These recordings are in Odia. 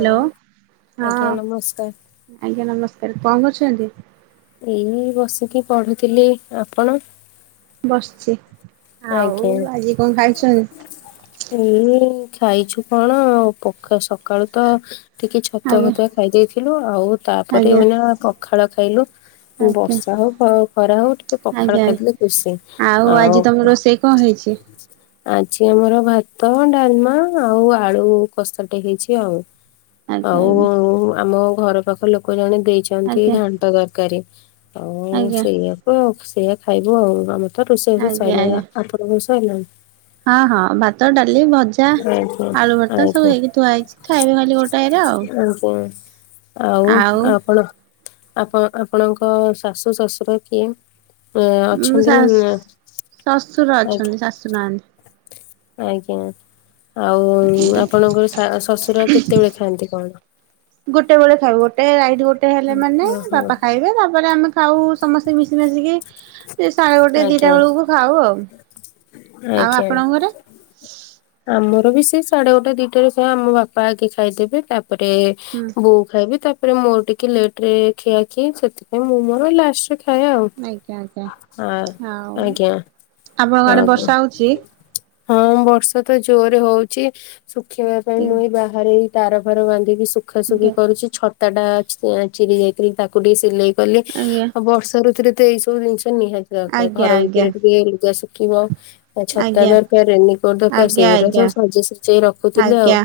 ହ୍ୟାଲୋ ହଁ ଆଜ୍ଞା ନମସ୍କାର ଆଜ୍ଞା ନମସ୍କାର। କଣ କରୁଛନ୍ତି? ଏଇ ବସିକି ପଢୁଥିଲି। ଆପଣ? ବସିଛି। ଆଉ ଆଜ୍ଞା ଆଜି କଣ ଖାଇଛନ୍ତି? ଏଇ ଖାଇଛୁ କଣ ଆଉ ପ ସକାଳୁ ତ ଟିକେ ଛତୁଆ ଆଜ୍ଞା ଫତୁଆ ଖାଇ ଦେଇଥିଲୁ ଆଉ ତାପରେ ଆଜ୍ଞା ଏନା ପଖାଳ ଖାଇଲୁ। ଆଜ୍ଞା ବର୍ଷା ହଉ ଖ ଖରା ହଉ ଟିକେ ପଖାଳ ଆଜ୍ଞା। ଖାଇଦେଲେ ଖୁସିି ଆଉ। ଆଜି ତମ ରୋଷେଇ କଣ ହେଇଛି? ଆଜି ଆମର ଭାତ ଡାଲମା ଆଉ ଆଳୁ କସାଟେ ହେଇଛି ଆଉ। ଆଜ୍ଞା ଆଉ ଆଜ୍ଞା ଆମ ଘର ପାଖ ଲୋକ ଜଣେ ଦେଇଛନ୍ତି ଆଜ୍ଞା ଘାଣ୍ଟ ତରକାରୀ। ଆଉ ଆଜ୍ଞା ସେଇଆକୁ ଆଉ ସେଇଆ ଖାଇବୁ ଆଉ। ଆମେ ତ ରୋଷେଇ ଆଜ୍ଞା ପାଇଲେନା। ଆଜ୍ଞା ଆପଣଙ୍କ ସାଇଲାଣି? ହଁ ହଁ ଭାତ ଡାଲି ଭଜ ଜା ଆଜ୍ଞା ଆଳୁ ଭର୍ତା ଆଜ୍ଞା ସବୁ ହେଇକି ଥୁଆ ହେଇଛି। ଖାଇବେ ଖାଲି ଗୋଟାକେରେ ଆଉ। ଆଜ୍ଞା। ଆଉ ଆପଣ ଆପଣ ଆପଣଙ୍କ ଶାଶୁ ଶ୍ୱଶୁର କିଏ? ଆ ଅଛନ୍ତି ନା ଶାଶୁ ଆ ସୁନାହାନ୍ତି। ଆଜ୍ଞା ଆଉ ଆପଣଙ୍କର ସା ଶଶୁର କେତେବେଳେ ଖାଆନ୍ତି କଣ? ଗୋଟେ ବେଳେ ଖାଇବୁ। ଗୋଟେ ରାଇଟ୍ ଗୋଟେ ହେଲେ ମାନେ ଓହୋ ବାପା ଖାଇବେ ତାପରେ ଆମେ ଖାଉ ସମସ୍ତେ ମିଶି ମାଶିକି ସାଢେ ଗୋଟେ ଦିଟା ଆଜ୍ଞା ବେଳକୁ ଖାଉ ଆଉ। ଆଉ ଆଜ୍ଞା। ଆପଣଙ୍କ ଘର? ଆମର ବି ସେ ସାଢଡେ ଗୋଟା ଦିଟାରେ ସମହ ଆମ ବାପା ଆଗେ ଖାଇଦେବେ ତାପରେ ହୁଁ ବୋଉ ଖାଇବି ତାପରେ ମୋର ଟିକେ ଲେଟ ରେ ଖିଆ କି ସେଥିପାଇଁ ମୁଁ ମୋର ଲାଷ୍ଟ ରେ ଖାଇ ଆଉ ଆଜ୍ଞା ଆଜ୍ଞା ଆଉ ହଁ ଆଜ୍ଞା। ଆପଣଙ୍କ ଆଡେ ଆଜ୍ଞା ବର୍ଷା ହଉଛି। ହଁ ବର୍ଷା ତ ଜୋରରେ ହଉଛି ଶୁଖେଇବା ପାଇଁ ମୁଇଁ ଆଜ୍ଞା ବାହାରେ ତାର ଫାର ବାନ୍ଧିକି ଶୁଖାସୁଖି କରୁଛି ଛତା ଟା ଚିରି ଯାଇଥିଲି ତାକୁ ଟିକେ ସିଲେଇ କ ଆଉ ବର୍ଷା ଋତୁରେ ତ ଏଇ ସବୁ ଜିନିଷ ନିହାତି ଦରକାର ଆଜ୍ଞା ଆଜ୍ଞା ଘର ଆଜ୍ଞା ଭିତରେ ଟିକେ ଲୁଗା କିିବ ଛତା ଆଜ୍ଞା ଦରକାର ରେନିକୋଟ ଦରକାର ଆଜ୍ଞା ସେଇଗୁଡା ସବୁ ଆଜ୍ଞା ସଜେଇ ସଜେଇ ରଖୁଥିଲେ ଆଉ। ଆଜ୍ଞା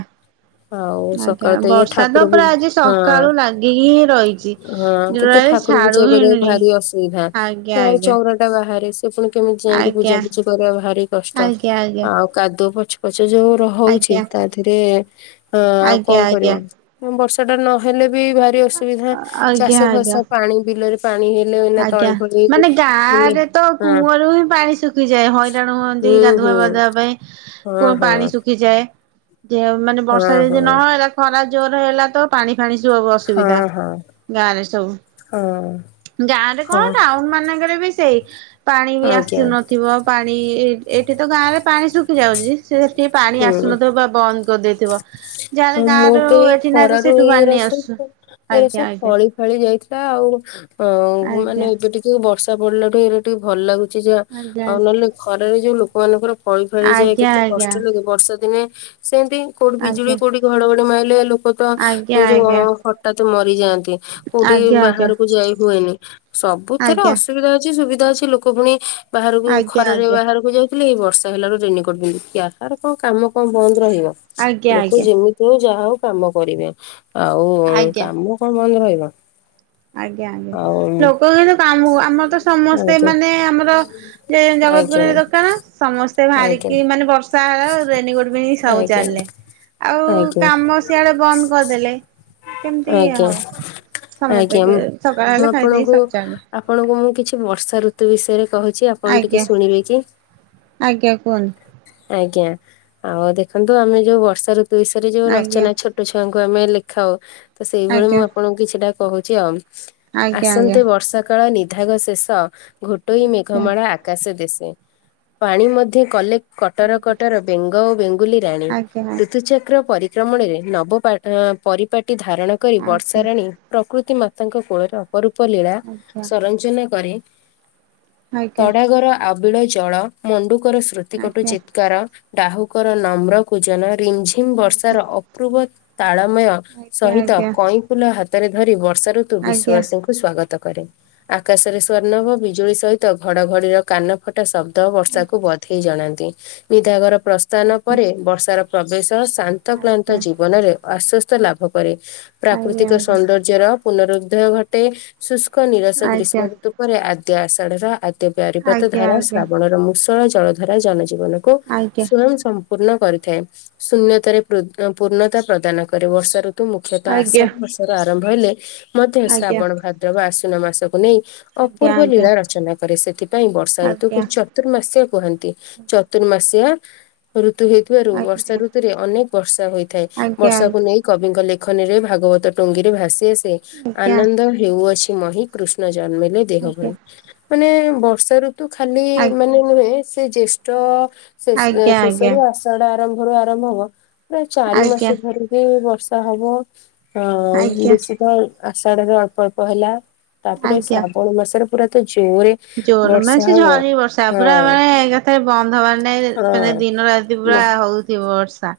ଆଉ ଆଜ୍ଞା ସକାଳୁ ତ ଇଏ ବର୍ଷା ତ ଠାକୁର ହଁ ପୁରା ଆଜି ସକାଳୁ ଲାଗିକି ହିଁ ରହିଛି ହଁ କେତେ ଯୋଉଟାକି ଠାକୁର ଛାଡୁ ପୂଜା ହିଁ କରିବାକୁ ନି। ଭାରି ଅସୁବିଧା ଆଜ୍ଞା ଆଜ୍ଞା ଟା ବାହାରେ ସେ ପୁଣି କେମିତି ଯାଇକି ଆଜ୍ଞା ପୂଜାପୂଜି କରିବା ଭାରି କଷ୍ଟ ଆଜ୍ଞା ଆଜ୍ଞା ଆଉ କାଦୁଅ ପଛ ପଛ ଯୋଉ ହଉଛି ଆଜ୍ଞା ତା ଦେରେ ଅ ଆଉ ଆଜ୍ଞା କଣ କରିବ? ଆଜ୍ଞା ଆଜ୍ଞା ବର୍ଷା ଟା ନହେଲେ ବି ଭାରି ଅସୁବିଧା ଚାଷ ଫାସ ଆଜ୍ଞା ପାଣି ବିଲରେ ପାଣି ହେଲେ ନା ତଳି ଆଜ୍ଞା ଫଳି ମାନେ ଗାଁ ହେଲେ ରେ ତ ହଁ କୂଅରୁ ହିଁ ପାଣି ଶୁଖିଯାଏ ହନ ତେଣୁ ହୁଅନ୍ତି ହୁଁ ହୁଁ ଗାଧୁଆବାଧୁଆ ପାଇଁ। ହଁ କଣ ହଁ ପାଣି ଶୁଖିଯାଏ ଯେ ମାନେ ହଁ ବର୍ଷା ଯଦି ହଁ। ନହେଲା। ଖରା ଜୋର ହେଲା ତ ପାଣି ଫାଣି ସବୁୁ ହଁ ଅସୁବିଧା ହଁ ଗାଁରେ ସବୁ ହଁ ଗାଁରେ କଣ ହଁ ଟାଉନ ମାନଙ୍କରେ ବି ସେଇ ପାଣି ବି ଆଜ୍ଞା ଆସିନଥିବ ପାଣି ଏଇଠି ତ ଗାଁରେ ପାଣି ଶୁଖି ଯାଉଛି। ସେ ଟିକେ ପାଣି ହୁଁ। ଆସୁନଥିବ ବା ବନ୍ଦ କରିଦେଇଥିବ। ହଁ ଯାହାେଲେ ଗାଁ ମୁଁ ତ ରରୁ ଏଇ ଏଠି ନା ତ ଖରାରୁ ସେଠୁ ଆ ନେଇ ଆସୁଛୁ ଆଜ୍ଞା ଆଜ୍ଞା। ଖେଳି ଯାଇଥିଲା ଆଉ ଅ ମାନେ ଆଜ୍ଞା। ଏବେ ଟିକେ ବର୍ଷା ପଡିଲା ଠୁ ଏବେ ଟିକେ ଭଲ ଲାଗୁ ଯା ଆଜ୍ଞା ଆଉ ନହେଲେ ଖରାରେ ଯୋଉ ଲୋକମାନଙ୍କର ଫଳି ଫାଳି ଯାଏ ଆଜ୍ଞା କେତେ କଷ୍ଟ ଲାଗେ ବର୍ଷା ଦିନେ ସେମିତି କୋଉଠି ବିଜୁଳି ଆଜ୍ଞା କୋଉଠି ଘଡଘଡି ମାଇଲେ ଲୋକ ତ ଆଜ୍ଞା ଯୋଉ ଆଜ୍ଞା ଟା ତ ମରିଯାଆନ୍ତି। କୋଉଠି ଆଜ୍ଞା ଆଜ୍ଞା ବାହାରକୁ ଯାଇ ହୁଏନି ସବୁଥିଥରେ ଆଜ୍ଞା ଅସୁବିଧା ଅଛି ସୁବିଧା ଅଛି ଲୋକ। ପୁଣି ବାହାରକୁ ଖରାରେ ଆଜ୍ଞା ବାହାରକୁ ଯାଇ ଏଇ ବର୍ଷା ହେଲାରୁ ରେନିକଟି କାହାର କଣ କାମ କଣ ବନ୍ଦ ରହିବ। ଆଜ୍ଞା ଆ ଆଜ୍ଞା ଯେମିତି ହଉ ଯାହା ହଉ କାମ କରିବେ ଆଉ ଆଜ୍ଞା କାମ କଣ ବନ୍ଦ ରହିବ। ଆଜ୍ଞା ଆଜ୍ଞା ଆଉ ଲୋକ କିନ୍ତୁ କାମ ହ ଆମର ତ ସମସ୍ତେ ଆଜ୍ଞା। ମାନେ ଆମର ଯେ ଆଜ୍ଞା ଜଗତପୁରରେ ଦୋକାନ ସମସ୍ତେ ଆଜ୍ଞା ବାହାରିକି ମାନେ ବର୍ଷା ହେଲା ରେନିକୋର୍ଟ ପିନ୍ଧିକି ସବୁ ଆଜ୍ଞା ଚାଲିଲେ। ଆଉ ଆଜ୍ଞା କାମ ସିଆଡେ ବନ୍ଦ କରିଦେଲେ କେମିତି ଇ ଆଜ୍ଞା। ହଉ ସମସ୍ତେ। ଆଜ୍ଞା ସକାଳେ ମୁଁ ବଳେ ଖାଇଦେଇ ଆପଣଙ୍କୁ ସବୁ ଚାଲିଲେ। ଆପଣଙ୍କୁ ମୁଁ କିଛି ବର୍ଷା ଋତୁ ବିଷୟରେ କହୁଛି ଆପଣ ଟିକେ ଆଜ୍ଞା ଶୁଣିବେ କି? ଆଜ୍ଞା କୁହ ଆଜ୍ଞା ଆଉ ଦେଖନ୍ତୁ ଆମେ ଯୋଉ ବର୍ଷା ଋତୁରେ ଯୋଉ ଆଜ୍ଞା ରଚନା ଛୋ ଛୋଟ ଛୁଆଙ୍କୁ ଆମେ ଲେଖାଉ ତ ସେଇଭଳି ମୁଁ ଆଜ୍ଞା ଆପଣଙ୍କୁ କିଛିଟା କହୁଛି ଆଉ। ଆଜ୍ଞା ଆଜ୍ଞା ଆସନ୍ନ୍ତେ ବର୍ଷା କାଳ ନିଧାଘ ଶେଷ ଘୋଟୋଇ ଆଜ୍ଞା ମେଘମାଳା ଆକା ଆକାଶ ଦେଶେ ପାଣି ମଧ୍ୟ କଲେ କଟର କଟର ବେଙ୍ଗ ବ ରାଣୀ ଆଜ୍ଞା ଋତୁଚକ୍ର ପରିକ୍ରମଣରେ ନବ ପରିପାଟି ଧାରଣ କରି ବର୍ଷା ଆଜ୍ଞା ରାଣୀ ପ୍ରକୃତି ମାତାଙ୍କ କୋଳରେ ଅପରୁପ ଲୀଳା ଆଜ୍ଞା ସଂରଜନା କରେ ଆଜ୍ଞା ତଡାଗର। ଆବିଳ ଜଳ ମଣ୍ଡୁକର ସ୍ମୃତି କଟୁ ଆଜ୍ଞା ଚିତ୍କାର ଆ ଡାହୁଙ୍କର ନମ୍ର କୂଜନ ରିମଝିମ୍ ବର୍ଷାର ଅପୂର୍ବ ତାଳମୟ ଆଜ୍ଞା ସହିତ ଆଜ୍ଞା କଇଁଫୁଲ ହାତରେ ଧରି ବର୍ଷା ଋତୁ ଆଜ୍ଞା ଆଜ୍ଞା ବିଶ୍ୱବାସୀଙ୍କୁ ସ୍ଵାଗତ କରେ ଆକାଶରେ ସ୍ଵର୍ଣ୍ଣଭ ବିଜୁଳି ସହିତ ଘଡଘଡିର କାନ ଟା ଶବ୍ଦ ବର୍ଷାକୁ ବଧେଇ ଜଣାନ୍ତି ନିଧାଘର ପ୍ରସ୍ଥାନ ଆଜ୍ଞା ଆଜ୍ଞା ପରେ ବର୍ଷାର ପ୍ରବେଶ ଶାନ୍ତ କ୍ଲାନ୍ତ ଜୀବନରେ ଆଶ୍ଵସ୍ତ ଲାଭ କରେ ପ୍ରାକୃତିକ ସୌନ୍ଦର୍ଯ୍ୟ ରାଜ୍ୟର ପୁନରୁଦ୍ଧୟ ଘଟେ ଶୁଷ୍କ ନିରଶ ଆଜ୍ଞା ଗ୍ରୀଷ୍ମ ଆଜ୍ଞା ଆଜ୍ଞା ଆଜ୍ଞା ଆଜ୍ଞା ଆଜ୍ଞା ଆଜ୍ଞା ଋତୁ ପରେ ଆଦ୍ୟ ଆଷାଢ଼ର ଆଜ୍ଞା ଆଜ୍ଞା ଆଜ୍ଞା ଆଜ୍ଞା ଆଜ୍ଞା ଆଜ୍ଞା ଆଜ୍ଞା ଆଜ୍ଞା ଆଜ୍ଞା ଆଜ୍ଞା ପ୍ୟାରିପାତ ଆଜ୍ଞା ଧାରା ଶ୍ରାବଣର ମୂଷଳ ଜଳ ଧାରା ଜନଜୀବନକୁ ସ୍ଵୟଂ ସମୃଦ୍ଧି କରେ। ପୂର୍ଣ୍ଣ କରିଥାଏ ଶୂନ୍ୟତାରେ ପୂର୍ଣ୍ଣତା ପ୍ରଦାନ କରେ ବର୍ଷା ଋତ ତୁ ମୁଖ୍ୟତଃ ଆଷାଢ ମାସର ଆରମ୍ଭ ହେଲେ ମଧ୍ୟ ଶ୍ରାବଣ ଭାଦ୍ରବ ଆସ୍ୱୀନ ମାସକୁ ନେଇ ଅପୂର୍ବ ଲୀଳା ରଚନା କରେ ସେଥିପାଇଁ ବର୍ଷା ଋତୁକୁ ଚ ଚତୁର୍ମାସିଆ କୁହନ୍ତି ଚତୁର୍ମାସିଆ ଋତୁ ହେଇଥିବାରୁ ବର୍ଷା ଋତୁ ରେ ଅନେକ ବର୍ଷା ହୋଇଥାଏ ବର୍ଷାକୁ ନେଇ କବିଙ୍କ ଲେଖନୀରେ ଭାଗବତ ଟୁଙ୍ଗିରେ ଭାସି ଆସେ। ଆନନ୍ଦ ହେଉଅଛି ମହି କୃଷ୍ଣ ଜନ୍ମଲେ ଦେହ ଭଳି ମାନେ ବର୍ଷା ର ଖାଲି ମାନେ ନୁହେଁ ସେ ଜେଷ୍ଠ ଶେଷ ଶେଷରୁ ଆଜ୍ଞା ଆସ ବର୍ଷଟା ଆରମ୍ଭରୁ ଆରମ୍ଭ ହବ ପ୍ରାୟ ଚାରି ମାସ ଧରି ବି ବର୍ଷା ହବ? ହଁ ବେଶୀ ଆଜ୍ଞା ତ ଆଷାଢରେ ଅଳ୍ପ ଅଳ୍ପ ହେଲା ତାପରେ ଆଜ୍ଞା ଶ୍ରାବଣ ମାସରେ ପୁରା ତ ଜୋରେ ଜୋର ବର୍ଷା ମାନେ ସେ ହବ। ଝରି ବର୍ଷା ପୁରା ମାନେ ଏକଥରେ ବନ୍ଦ ହବାର ନାଇଁ ହଁ ମାନେ ଦିନ ରାତି ପୁରା ହଁ। ହଉ ଥିବ ବର୍ଷା।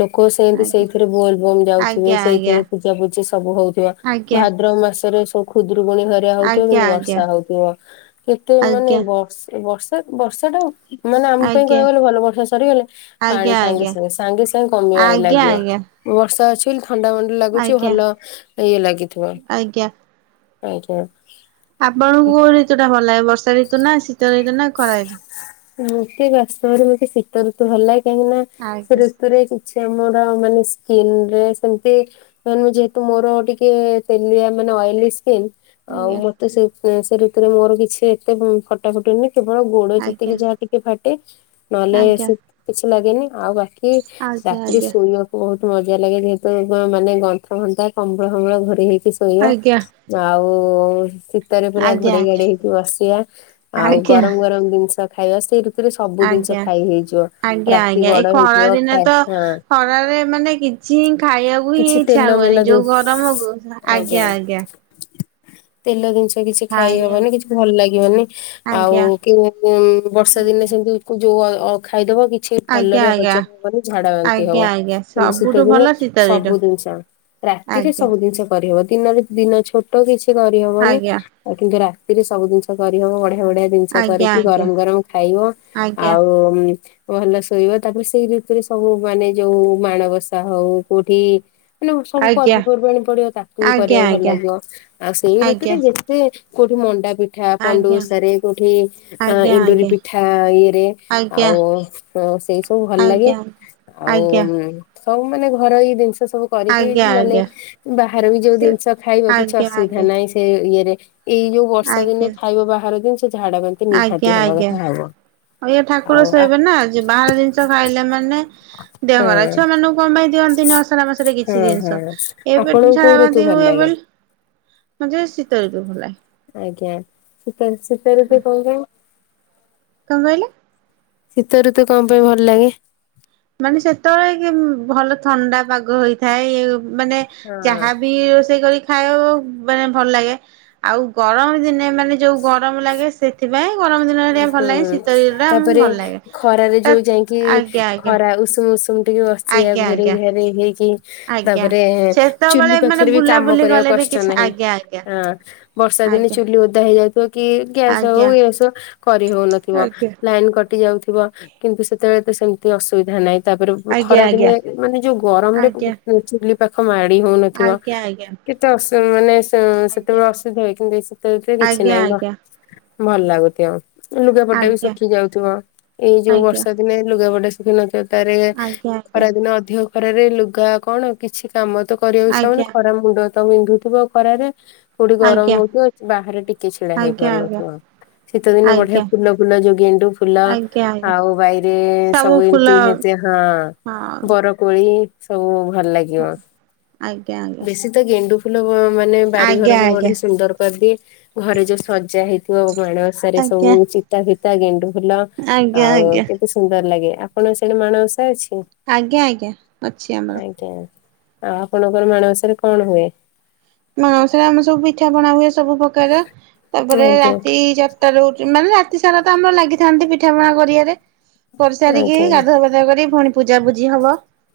ଲୋକ ସେମିତି ଆଜ୍ଞା ସେଇଥିରେ ବୋଲ ବୋମ ଯାଉଥିବେ ଆଜ୍ଞା ସେଇଥିରେ ପୂଜାପୁଜି ସବୁ ହଉଥିବ ଭା ଆଜ୍ଞା ଭାଦ୍ରବ ମାସରେ ସବୁ ଖୁଦୂରୁକୁଣି ଭା ହଉଥିବ ଆଜ୍ଞା କିନ୍ତୁ ଆଜ୍ଞା ବର୍ଷା ହଉଥିବ କେତେ ମାନେ ଆଜ୍ଞା ବଷ ବର୍ଷା ବର୍ଷା ଟା ମାନେ ଆମ ପାଇଁ ଆଜ୍ଞା ଆଜ୍ଞା କହିବାକୁ ଗଲେ ଭଲ ବର୍ଷା ସରିଗଲେ ପାଣି ଆଜ୍ଞା ଆଜ୍ଞା ସାଙ୍ଗେ- ସାଙ୍ଗେ -ସାଙ୍ଗେ -ସାଙ୍ଗେ କମିବାରେ ଲାଗିବ। ଆଜ୍ଞା ବର୍ଷା ଅଛି ବୋଲି ଥଣ୍ଡା ମଣ୍ଡା ଆଜ୍ଞା ଲାଗୁଛି ଆଜ୍ଞା ଭଲ ଇଏ ଲାଗିଥିବ। ଆଜ୍ଞା ଆଜ୍ଞା। ଆପଣଙ୍କୁ କୋଉ ଋତୁ ଟା ଭଲ ଲାଗେ ବର୍ଷା ଋତୁ ନା ଶୀତ ଋତୁ ନା ଖରା ଋତୁ। ମତେ ବାସ୍ତବରେ ମତେ ଶୀତ ଋତୁ ଭଲ ଲାଗେ କାହିଁକି ନା ସେ ଆଜ୍ଞା। କିଛି ଆମର ମାନେ ସ୍କିନରେ ସେମତି ଯେହେତୁ ମୋର ଟିକିଏ ତେଲିଆ ମାନେ ଅଏଲି ସ୍କିନ। ଆଉ ଆଜ୍ଞା ମତେ ସେ ସେ ଋତୁରେ ମୋର କିଛି ଏତେ ଫଟା ଫଟି ହୁଏନି କେବଳ ଗୋଡ ଚା ଆଜ୍ଞା ଟିକେ ଫାଟେ ନହେଲେ ଆଜ୍ଞା ସୁପ କିଛି ଲାଗେନି ଆଉ ବାକି ଆଜ୍ଞା ରାତିିରେ ଆଜ୍ଞା ଶୋଇବାକୁ ବହୁତ ମଜା ଲାଗେ ଯେହେତୁ ମାନେ ଗନ୍ଥା -ଫନ୍ଥା କମ୍ବଳ- ଫମ୍ବଳ ଘୋଡେଇ ହେଇକି ଶୋଇବା। ଆଉ ସେ ସିତରେ ପୁରା ଆଜ୍ଞା ଆଜ୍ଞା ଘୋଡେଇ ଘାଡେଇ ହେଇକି ବସିବା ଆଜ୍ଞା ଆଉ ଆଜ୍ଞା ଗରମ- ଗରମ ଜିନିଷ ଖାଇବା ସେଇ ଋତ ଆଜ୍ଞା- ଆଜ୍ଞା ରାତି -ଆଜ୍ଞା ଏ ବଡ ଖରା ହେଇଥିବ ଦିନେ ଖାଏ ତ ହଁ ଖରାରେ ମାନେ କି କିଛିଁ ଖାଇବାକୁ ହିଁ କିଛି ଇଚ୍ଛା ତେଲ ହୁଏନି ମେଲ ଯୋଉ ଜିନିଷ ଗରମକୁ ଆଜ୍ଞା- ଆଜ୍ଞା। ତେଲ ଜିନିଷ କିଛି ଖାଇ ହବନି କିଛି ଭଲ ଲାଗିବନି ଆଉ ଆଜ୍ଞା ବର୍ଷା ଦିନେ ଆଜ୍ଞା ସେମିତି ଯୋଉ ଖାଇଦବ କିଛି ଆଜ୍ଞା ଭଲରେ ଆଜ୍ଞା ହଜମ ହବନି ଝାଡା ବାନ୍ତି ଆଜ୍ଞା ହବ? ଆଜ୍ଞା କିନ୍ତୁ ସବୁଠୁ ଶୀତ ଦିନେ ଭଲ ଶୀତ ଋତୁ ସବୁ ଜିନିଷ ରାତିରେ ଆଜ୍ଞା। ସବୁ ଜିନିଷ କରିହବ ଦିନରେ ଦିନ ଛୋଟ କିଛି କରିହବନି ଆଜ୍ଞା ଆଉ କିନ୍ତୁ ରାତିରେ ସବୁ ଜିନିଷ କରିହବ ବଢିଆ ବଢିଆ ଜିନିଷ ଆଜ୍ଞା କରିକି ଆଜ୍ଞା ଗରମ ଗରମ ଖାଇବ ଆଜ୍ଞା ଆଉ ଭଲ ଶୋଇବ ତାପରେ ସେଇ ଋତୁରେ ସବୁ ମାନେ ଯୋଉ ମାଣବସା ହଉ କୋଉଠି ମାନେ କଣ ସବୁ ଆଜ୍ଞା ପର୍ବ ପର୍ବାଣି ପଡିବ ତାକୁ ବି ଆଜ୍ଞା କରିବାକୁ ଭଲ ଆଜ୍ଞା। ଲାଗିବ ଆଉ ସେଇ ଋତୁରେ ଆଜ୍ଞା ଯେ ସେ କୋଉଠୁ ମଣ୍ଡା ପିଠା ପଣ୍ଡୁ ଆଜ୍ଞା ଉଷାରେ କୋଉଠି ଅ ଏଣ୍ଡୁରି ଆଜ୍ଞା ପି ଠା ଇଏରେ ଆଜ୍ଞା ଆଉ ଉଁ ସେଇ ସବୁ ଭଲ ଲାଗେ ଆଜ୍ଞା ଆଜ୍ଞା। ଆଉଁ। ଆଜ୍ଞା ସବୁ ମାନେ ଘରୋଇ ଜିନିଷ ସବୁ କରିକି ଆଜ୍ଞା ନେଲେ ଆଜ୍ଞା ବାହାରେ ବି ଯୋଉ ସେ ଜିନିଷ ଖାଇବ କିଛି ଆଜ୍ଞା ଅସୁବିଧା ଆଜ୍ଞା ନାହିଁ। ସେ ଇଏରେ ଏଇ ଯୋଉ ବର୍ଷା ଦିନେ ଆଜ୍ଞା। ଖାଇବ ବାହାରେ ଯେ ସେ ଝାଡା, ବାନ୍ତି ନିହାତି ଆଜ୍ଞା ହବା ଆଜ୍ଞା କଥା ହବ। ଆଉ ଇଏ ଠାକୁର ଆଉ ଆ ଶୋଇବେ ନା ଯେ ବାହାର ଜିନିଷ ଖାଇଲା ମାନେ। ଦେହ ହଁ ଖରାପ ଛୁଆ ମାନଙ୍କୁ କଣ ପାଇଁ ଦିଅନ୍ତିନି ଅଷାଢା ମାସରେ କିଛି ହଁ ହଁ ଜିନିଷ ଏବେ ଆପଣଙ୍କୁ ଝାଡ଼ା, କୋଉ ଋତୁ ବାନ୍ତି ଭଲ ହୁଏ ଲାଗେ? ବୋଲ। ହଁ ଯେ ଶୀତ ଋତୁ ଭଲ ଲାଗେ। ଆଜ୍ଞା। ଶିତ ଋ ଶିତ ଋତୁ କଣ ପାଇଁ? କଣ କହିଲେ? ଶୀତଋତୁ କଣ ପାଇଁ ଭଲ ଲାଗେ? ମାନେ ସେତେବେଳେ କିମ ଭଲ ଥଣ୍ଡା ପାଗ ହୋଇଥାଏ ଇଉ ମାନେ ହଁ ଯାହା ବି ରୋଷେଇ କରି ଖାଇବୁ ମାନେ ଭଲ ଲାଗେ ଆଉ ଗରମ ଦିନେ ମାନେ ଯୋଉ ଗରମ ଲାଗେ ସେ ସେଥିପାଇଁ ଗରମ ଦିନଟା ଟିକେ ଭଲ ଲାଗେ। ହୁଁ ଶୀତ ଦିନଟା ତାପରେ ଆମକୁ ଭଲ ଲାଗେ। ଖରାରେ ଯୋଉ ଏତ ଯାଇକି ଆଜ୍ଞା ଆ ଖରା ଉଷୁମ ଉଷୁମ ଟିକେ ବସିବା ଘୋରେଇ ଆଜ୍ଞା ଘାରେଇ ହେଇକି। ଆଜ୍ଞା ତାପରେ ଚୁଲି ସେତେବେଳେ ମାନେ ପାଖରେ ବି କାମ ବୁଲାବୁଲି କରିବା ଗଲେ ବି କଷ୍ଟ କିଛି ନାହିଁ ଆଜ୍ଞା ଆ ଆଁ ବର୍ଷା ଦିନେ ଆଜ୍ଞା। ଚୁଲି ଓଦା ହେଇଯାଇଥିବ କି ଗ୍ୟାସ ହଉ ଆଜ୍ଞା [unintelligible] କରି ହଉନଥିବ। ଲାଇନ କଟି ଯାଉଥିବ କିନ୍ତୁ ସେତେବେଳେ ତ ସେମିତି ଅସୁବିଧା ନାହିଁ। ତାପର କୁ ଆଜ୍ଞା ଖରା ଦିନେ ଏ ମାନେ ଯୋଉ ଆଜ୍ଞା ଗରମରେ ଆଜ୍ଞା [unintelligible] ଚୁଲି। ପାଖ ମାଡି ହଉନଥିବ। ଆଜ୍ଞା। କେତେ ଅସ ମାନେ ଅଁ ଆଜ୍ଞା ଆଜ୍ଞା ସେତେବେଳେ ଅସୁବିଧା ହୁଏ। କିନ୍ତୁ ଏଇ ଶୀତ ଋତୁରେ କିଛି ଆଜ୍ଞା ନାହିଁ ଗ ଆଜ୍ଞା। ଆଜ୍ଞା ଭଲ ଲାଗୁଥିବ। ଲୁଗାପଟା ବି ଶୁଖି ଯାଉଥିବ। ଏଇ ଯୋଉ ଆଜ୍ଞା ବର୍ଷା ଦିନେ ଲୁଗାପଟା ଶୁ [unintelligible] ତାରେ ଆଜ୍ଞା ଖରାଦିନ ଅଧିକ ଖରାରେ ଲୁଗା କଣ କିଛି କାମ ତ। କରିବାକୁ ଇଚ୍ଛା ହବନି। ଆଜ୍ଞା ଖରା ମୁଣ୍ଡ ତ ବିନ୍ଧୁଥିବ ଖରାରେ। କୋଉଠି ଗରମ ଆଜ୍ଞା ହଉଥିବ ବାହାରେ ଟିକେ ଛିଡା ଆଜ୍ଞା ଆଜ୍ଞା। ଆଜ୍ଞା ଆଜ୍ଞା ହେଇପାରୁ ନଥିବ। ଶୀତ ଦିନେ ଆଜ୍ଞା ବଢିଆ ଆଜ୍ଞା ଫୁଲ ଫୁଲ ଯୋଉ ଗେଣ୍ଡୁ ଫୁଲ। ଆଜ୍ଞା ଆଜ୍ଞା। ଆଉ ବାଇରେ ସବୁ ଏମିତି [unintelligible] ହଁ ହଁ ବର କୋଳି ସବୁ ଭଲ ଲାଗିବ। ଆଜ୍ଞା ଆଜ୍ଞା ବେଶୀ ତ ଗେଣ୍ଡୁ ଫୁଲ ମାନେ ଆଜ୍ଞା ବାରିଘରକୁ ଗୋଟେ ଆଜ୍ଞା। ସୁନ୍ଦର କରିଦିଏ ଘରେ ଯୋଉ ସଜା ହେଇଥିବ ମାଣ। ବର୍ଷା ରେ ଆଜ୍ଞା ସବୁ ଆଜ୍ଞା ଚିତା, ଫିତା, ଗେଣ୍ଡୁ ଫୁଲ ଆଉ ଆଜ୍ଞା କେ ସୁନ୍ଦର ଲାଗେ। ଆପଣଙ୍କ ସିଆଡେ ମାଣବସା ଅଛି? ଆଜ୍ଞା ଆଜ୍ଞା ଅଛି ଆମର। ତା ଆଉ ଆପଣଙ୍କର ମାଣବସା ରେ କଣ ହୁଏ? ମାଣବସା ରେ ଆମର ସବୁ ପିଠା ପଣା ହୁଏ ସବୁ ପ୍ରକାର। ତାପରେ ଆଜ୍ଞା ରାତି ଚା ରହୁଚି ମାନେ ରାତି ସାରା ତ ଆମର ଲାଗିଥାନ୍ତି ପିଠା ପଣା କରିବାରେ। କରିସାରିକି ଆଜ୍ଞା ଗାଧୁଆ [unintelligible] କରି ପୁଣି ପୂଜା ପୂଜି ହବ।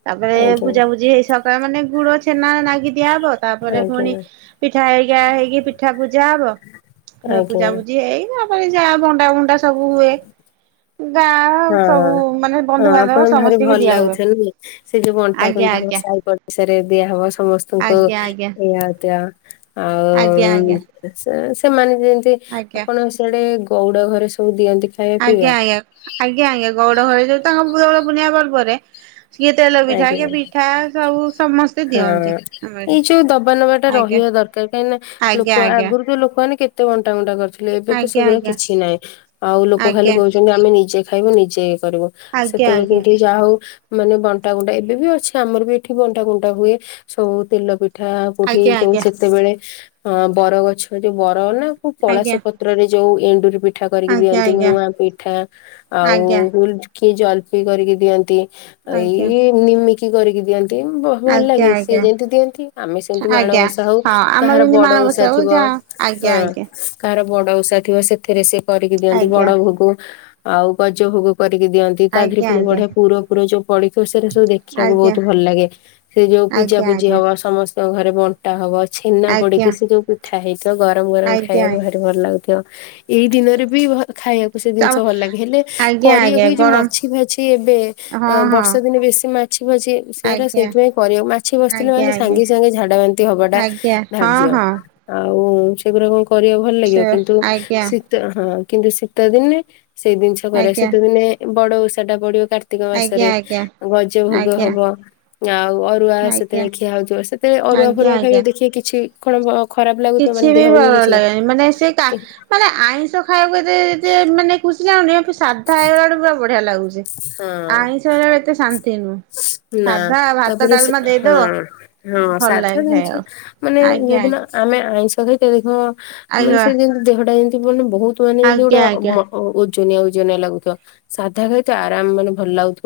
ତାପରେ ଆଜ୍ଞା ପୂଜା ପୂଜି ହେଇ ସ ପା ମାନେ ଗୁଡ, ଛେନା ନାଗି ଦିଆହବ ତାପରେ। ଆଜ୍ଞା ପୁଣି ପିଠା ହେରିକା ହେଇକି ପିଠା ପୂଜା ହବ ଫେ ଆଜ୍ଞା। ପୂଜା ପୂଜି ହେଇ ମାନେ ଯାହା ବଣ୍ଡା ବଣ୍ଡା ସବୁ ହୁଏ। ଗାଁ। ସବୁ ହଁ। ମାନେ ହଁ ବନ୍ଧୁବାନ୍ଧବ ଆପଣ ଭାରି ସମସ୍ତଙ୍କୁ ଭଲ ଦିଆ ହୁଏ। ଲାଗୁଥିବ ନାଇଁ। ସେ ଯୋଉ ବଣ୍ଟା ଆଜ୍ଞା ଫଣ୍ଟା ହବ ଆଜ୍ଞା ସାଇ ପଡି ଶାରେ ଦିଆ ହବ ସମସ୍ତଙ୍କୁ ଆଜ୍ଞା ଆଜ୍ଞା ଦିଆ ହଉଥିବ ଆଜ୍ଞା ଆଉଁ। ଆଜ୍ଞା ସେମାନେ ଯେମିତି, ଆଜ୍ଞା। ଆପଣ ସେଆଡେ ଗଉଡ ଘରେ ସବୁ ଦିଅନ୍ତି। ଖାଇବା ଆଜ୍ଞା ପିଇବା ଆଜ୍ଞା। ଆଜ୍ଞା ଆଜ୍ଞା ଗଉଡ ଘରେ ଯୋଉ ତାଙ୍କ ଗୌଡପୁର୍ଣିମା ପର୍ବ ରେ ସିଏ ତେଲ ପିଠା, ଆଜ୍ଞା। ପିଠା ସବୁ ସମସ୍ତେ ହଁ ଦିଅନ୍ତି। ଏଇ ଆମକୁ ଯୋଉ ଦବା ନବା ଟା ଆଜ୍ଞା ରହିବା ଦରକାର କାହିଁକି ନା ଲୋକ ଆଜ୍ଞା ଆଗରୁ ତ ଲୋକମାନେ କେତେ କେ କେତେ ବଣ୍ଟା ଗଣ୍ଟା କରିଥିଲେ, ଏବେ ତ ଆଜ୍ଞା ସେଗୁରା ଆଜ୍ଞା କିଛି ନାହିଁ, ଆଉ ଲୋକ ଖାଲି ଆଜ୍ଞା କହୁ ଆମେ ନିଜେ ଖାଇବୁ, ନିଜେ କରିବୁ ସେତେବେଳେ ଆଜ୍ଞା। କିଏ ଯାହା ହଉ ମାନେ ବଟା ଗୁଣ୍ଡା ଏବେ ବି ଅଛି ଆମର ବି ଏଠି ବଣ୍ଟା ଗୁଣ୍ଡା ହୁଏ ସବୁ ତେଲ ପିଠା ଠି ଆଜ୍ଞା ଯୋଉ ଆଜ୍ଞା ସେତେବେଳେ ଅ ବରଗଛ ଯୋଉ ବର ନା କୋଉ ପଳାସ ଆଜ୍ଞା ପ ପତ୍ର ରେ ଯୋଉ ଏଣ୍ଡୁରି ପିଠା କରିକି ଆଜ୍ଞା ଦିଅନ୍ତି, ଆଜ୍ଞା। ମୁଆଁ ପିଠା। ଆଉ ଆଜ୍ଞା ହ କିଏ ଜଲପି କରିକି ଦିଅନ୍ତି, ଆଜ୍ଞା ଆଜ୍ଞା ଆଜ୍ଞା ଏଇ ନିମିକି କରିକି ଦିଅନ୍ତି। ଭଲ ଆଜ୍ଞା ଲାଗେ। ସିଏ ଆଜ୍ଞା। ଯେମତି ଦିଅନ୍ତି, ଆମେ ସେମିତି ମାଣ ଆଜ୍ଞା ଓଷା ହଉ ହଁ ଆମର କାହାର ଯେମିତି ବଡ ଓଷା ମାଣବସା ହଉ ଥିବ ଯାହା ଆଜ୍ଞା ହଁ। ଆଜ୍ଞା କାହାର ବଡ ଓଷା ଥିବ ସେଥିରେ ସେ କରିକି ଦିଅନ୍ତି ବଡ ଆଜ୍ଞା। ଭୋଗ। ଆଉ ଗଜ ଭୋଗ କରିକି ଦିଅନ୍ତି। ତା ଦେହରେ ଆଜ୍ଞା ପୁଣି ଆଜ୍ଞା ବଢିଆ ପୁର ପୁର ଯୋଉ ପଡିକି ସେଗୁରା ସବୁ ଦେଖିବାକୁ ଆଜ୍ଞା ବହୁତ ଭଲ ଲାଗେ। ସେ ଯୋଉ ଆଜ୍ଞା ପୂଜା ଆଜ୍ଞା ପୂଜି ହବ ସମସ୍ତଙ୍କ ଘରେ ବନ ଟା ହବ। ଛେନା ପଡିକି ଆଜ୍ଞା ସେ ଯୋଉ ପିଠା ହେଇଥିବ, ଗରମ ଗରମ ଆଜ୍ଞା ଖାଇବାକୁ ଭାରି ଭଲ ଲାଗୁ ତ ଏଇ ଦିନରେ ବି ଭ ଖାଇବାକୁ ସେ ଜିନିଷ ଆଜ୍ଞା। ଭଲ ଲାଗେ। ହେଲେ ଆଜ୍ଞା କରିବାକୁ ଆଜ୍ଞା ଏଇ ଯୋଉ ଗରମ ମାଛି ଫାଛି ଏବେ ହଁ ହଁ ବର୍ଷା ଦିନେ ବେଶୀ ମାଛି ଫାଛି ସେରା ଆଜ୍ଞା ସେଇଥିପାଇଁ କରିବା, ମାଛି ବସିଥିଲେ ଆଜ୍ଞା ମାନେ ଆଜ୍ଞା ସାଙ୍ଗେ ସାଙ୍ଗେ ଝାଡା ବାନ୍ତି ହବା ଟା ଆଜ୍ଞା ହଁ ଧାର୍ଯ୍ୟ। ହଁ। ଆଉ ସେଗୁଡା କଣ କରିବା ଭଲ ଲାଗିବ ସେ କିନ୍ତୁ ଆଜ୍ଞା ହଁ କିନ୍ତୁ ଶୀତ ଦିନେ, ସେଇ ଜିନିଷ କରିବା, ଆଜ୍ଞା ଶୀତ ଦିନେ ବଡ ଓଷା ଟା ପଢିବ କାର୍ତି କାର୍ତିକ ଆଜ୍ଞା ମାସରେ ଆଜ୍ଞା ଗଜ ଭୋଗ ଆଜ୍ଞା ହବ। ଆଉ ଅରୁଆ ଆଜ୍ଞା। ସେତେବେଳେ ଖିଆ ହଉଥିବ, ସେଥିେରେ ଅରୁଆ ଆଜ୍ଞା ଫରୁଆ ଆଜ୍ଞା ଖାଇବେ ଦେଖିକେ କିଛି କଣ ଖରାପ ଲାଗୁଥିବ କିଛି ମାନେ ବି ଦେହକୁ ଭଲ କିଛି ଲାଗେନି ମାନେ ସେ କା ମାନେ ଆଇଁଷ ଖାଇବାକୁ ଏତେ ଯେ ମାନେ ଖୁସି ଲାଗୁନି ସାଧା ହେଇଗଲାଠୁ ପୁରା ବଢିଆ ଲାଗୁଛି, ହଁ ଆଇଁଷ ହେଇଲା ବେଳେ ଏତେ ଶାନ୍ତି ନୁହେଁ। ନା ତାପରେ ସେ ହଁ, ହଁ, ଭଲ ସାଧା ଲାଗେ ଜିନିଷ ଖାଇବାକୁ। ମାନେ ଆଜ୍ଞା ଯୋଉଦିନ ଆମେ ଆଇଁଷ ଖାଇଥିବା ଦେଖିବ, ମାନେ ଆଜ୍ଞା ସେ ଯେମିତି ଦେହଟା ଯେମିତି ମାନେ ବହୁତ ମାନେ ଯେମିତି ଗୋଟେ ଆଜ୍ଞା ଆଜ୍ଞା ଓ ଓଜନିଆ ଓଜନିଆ ଲାଗୁଥିବ, ସାଧା ଖାଇଥିବ ଆରାମ ମାନେ ଭଲ ଲାଗୁଥିବ।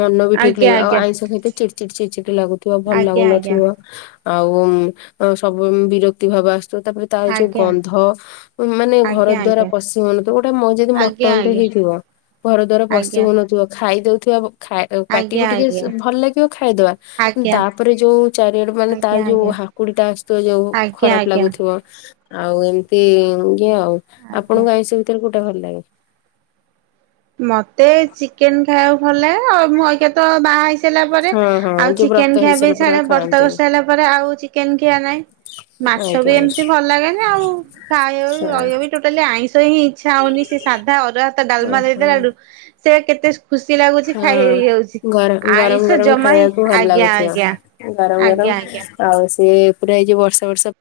ମନ ବି ଆଜ୍ଞା ଠିକ୍ ଆଜ୍ଞା ଆଜ୍ଞା। ଲାଗିବ, ଆଇଁଷ ଖାଇଥିବ ଚିଡ ଚି ଚିଡ ଚି ଲାଗୁଥିବ ଭଲ ଆଜ୍ଞା ଲାଗୁନଥିବ। ଆଜ୍ଞା ଆଉ ସବୁ ବିରକ୍ତି ଭାବ ଆସୁଥିବ ତାପରେ ତାର ଯୋଉ ଆଜ୍ଞା ଗନ୍ଧ, ମାନେ ଘର ଆଜ୍ଞା ଦ୍ୱାର ଆଜ୍ଞା। ପଶିହଉନଥିବ, ଗୋଟେ ମ ଯଦି ଆଜ୍ଞା ମଟନ ଆଜ୍ଞା ହେଇଥିବ ଘର ଦ୍ୱାର ପଶିହଉନଥିବ, ଖାଇଦଉଥିବା ଖାଇ, ପାଟିକୁୁ ଆଜ୍ଞା ଟିକେ ଆଜ୍ଞା ଭଲ ଲାଗିବ ଖାଇଦବା ଆଜ୍ଞା ଆଜ୍ଞା ତାପରେ ଯୋଉ ଚାରିଆଡେ ମାନେ ତାର ଆଜ୍ଞା ଯୋଉ ଆଜ୍ଞା ହାକୁଡି ଟା ଆସୁଥିବ ଯୋଉ ଆଜ୍ଞା ଖରାପ ଆଜ୍ଞା ଲାଗୁଥିବ। ଆଉ ଏମିତି ଇଏ ଆଉ, ଆଜ୍ଞା। ଆପଣଙ୍କ ଆଇଁଷ ଭିତରେ କୋଉଟା ଭଲ ଲାଗେ? ମତେ ଚିକେନ ଖାଇବାକୁ ଭଲ ଲାଗେ, ମୁ ଆଇକା ତ ବାହା ହେଇ ଲା ପରେ ହଁ ହଁ ଆଉ ଯୋଉ ବ୍ରତ ଚିକେନ ଖିଆ ବି ହେଇସାରିଲା ପରେ ଆଉ ଛାଡେ ବର୍ତ ଖାଆନ୍ତିନି ବସେଇଲା ପରେ ଆଉ ଚିକେନ ଖିଆ ନାଇଁ। ମାଛ ବି ଆଜ୍ଞା। ଏମିତି ଭଲ ଲାଗେନି ଆଉ ଖାଇ ହଁ ରହିବ ଟୋଟାଲି ଆଇଁଷ ହେଇ ଇଚ୍ଛା ହଉନି ସେ ସାଧା ଅରୁଆ ଭାତ ଡାଲମା ଓହୋ ଦେଇଦଲା ରୁ ସେ କେତେ ଖୁସି ଲାଗୁଛି, ଖାଇ ହଁ। ହେଇଯାଉଛି ଗର ଗରମ ଆଇଁଷ ଗରମ ଜମା, ହେ ଖାଇବାକୁ ଭଲ ଆଜ୍ଞା ଲାଗୁଥିବ। ଆଜ୍ଞା ଗରମ ଗରମ ଆଜ୍ଞା ଆଜ୍ଞା ଆଉ ସେଏ ପୁରା ଏଇ ଯ ବର୍ଷ ବର୍ଷ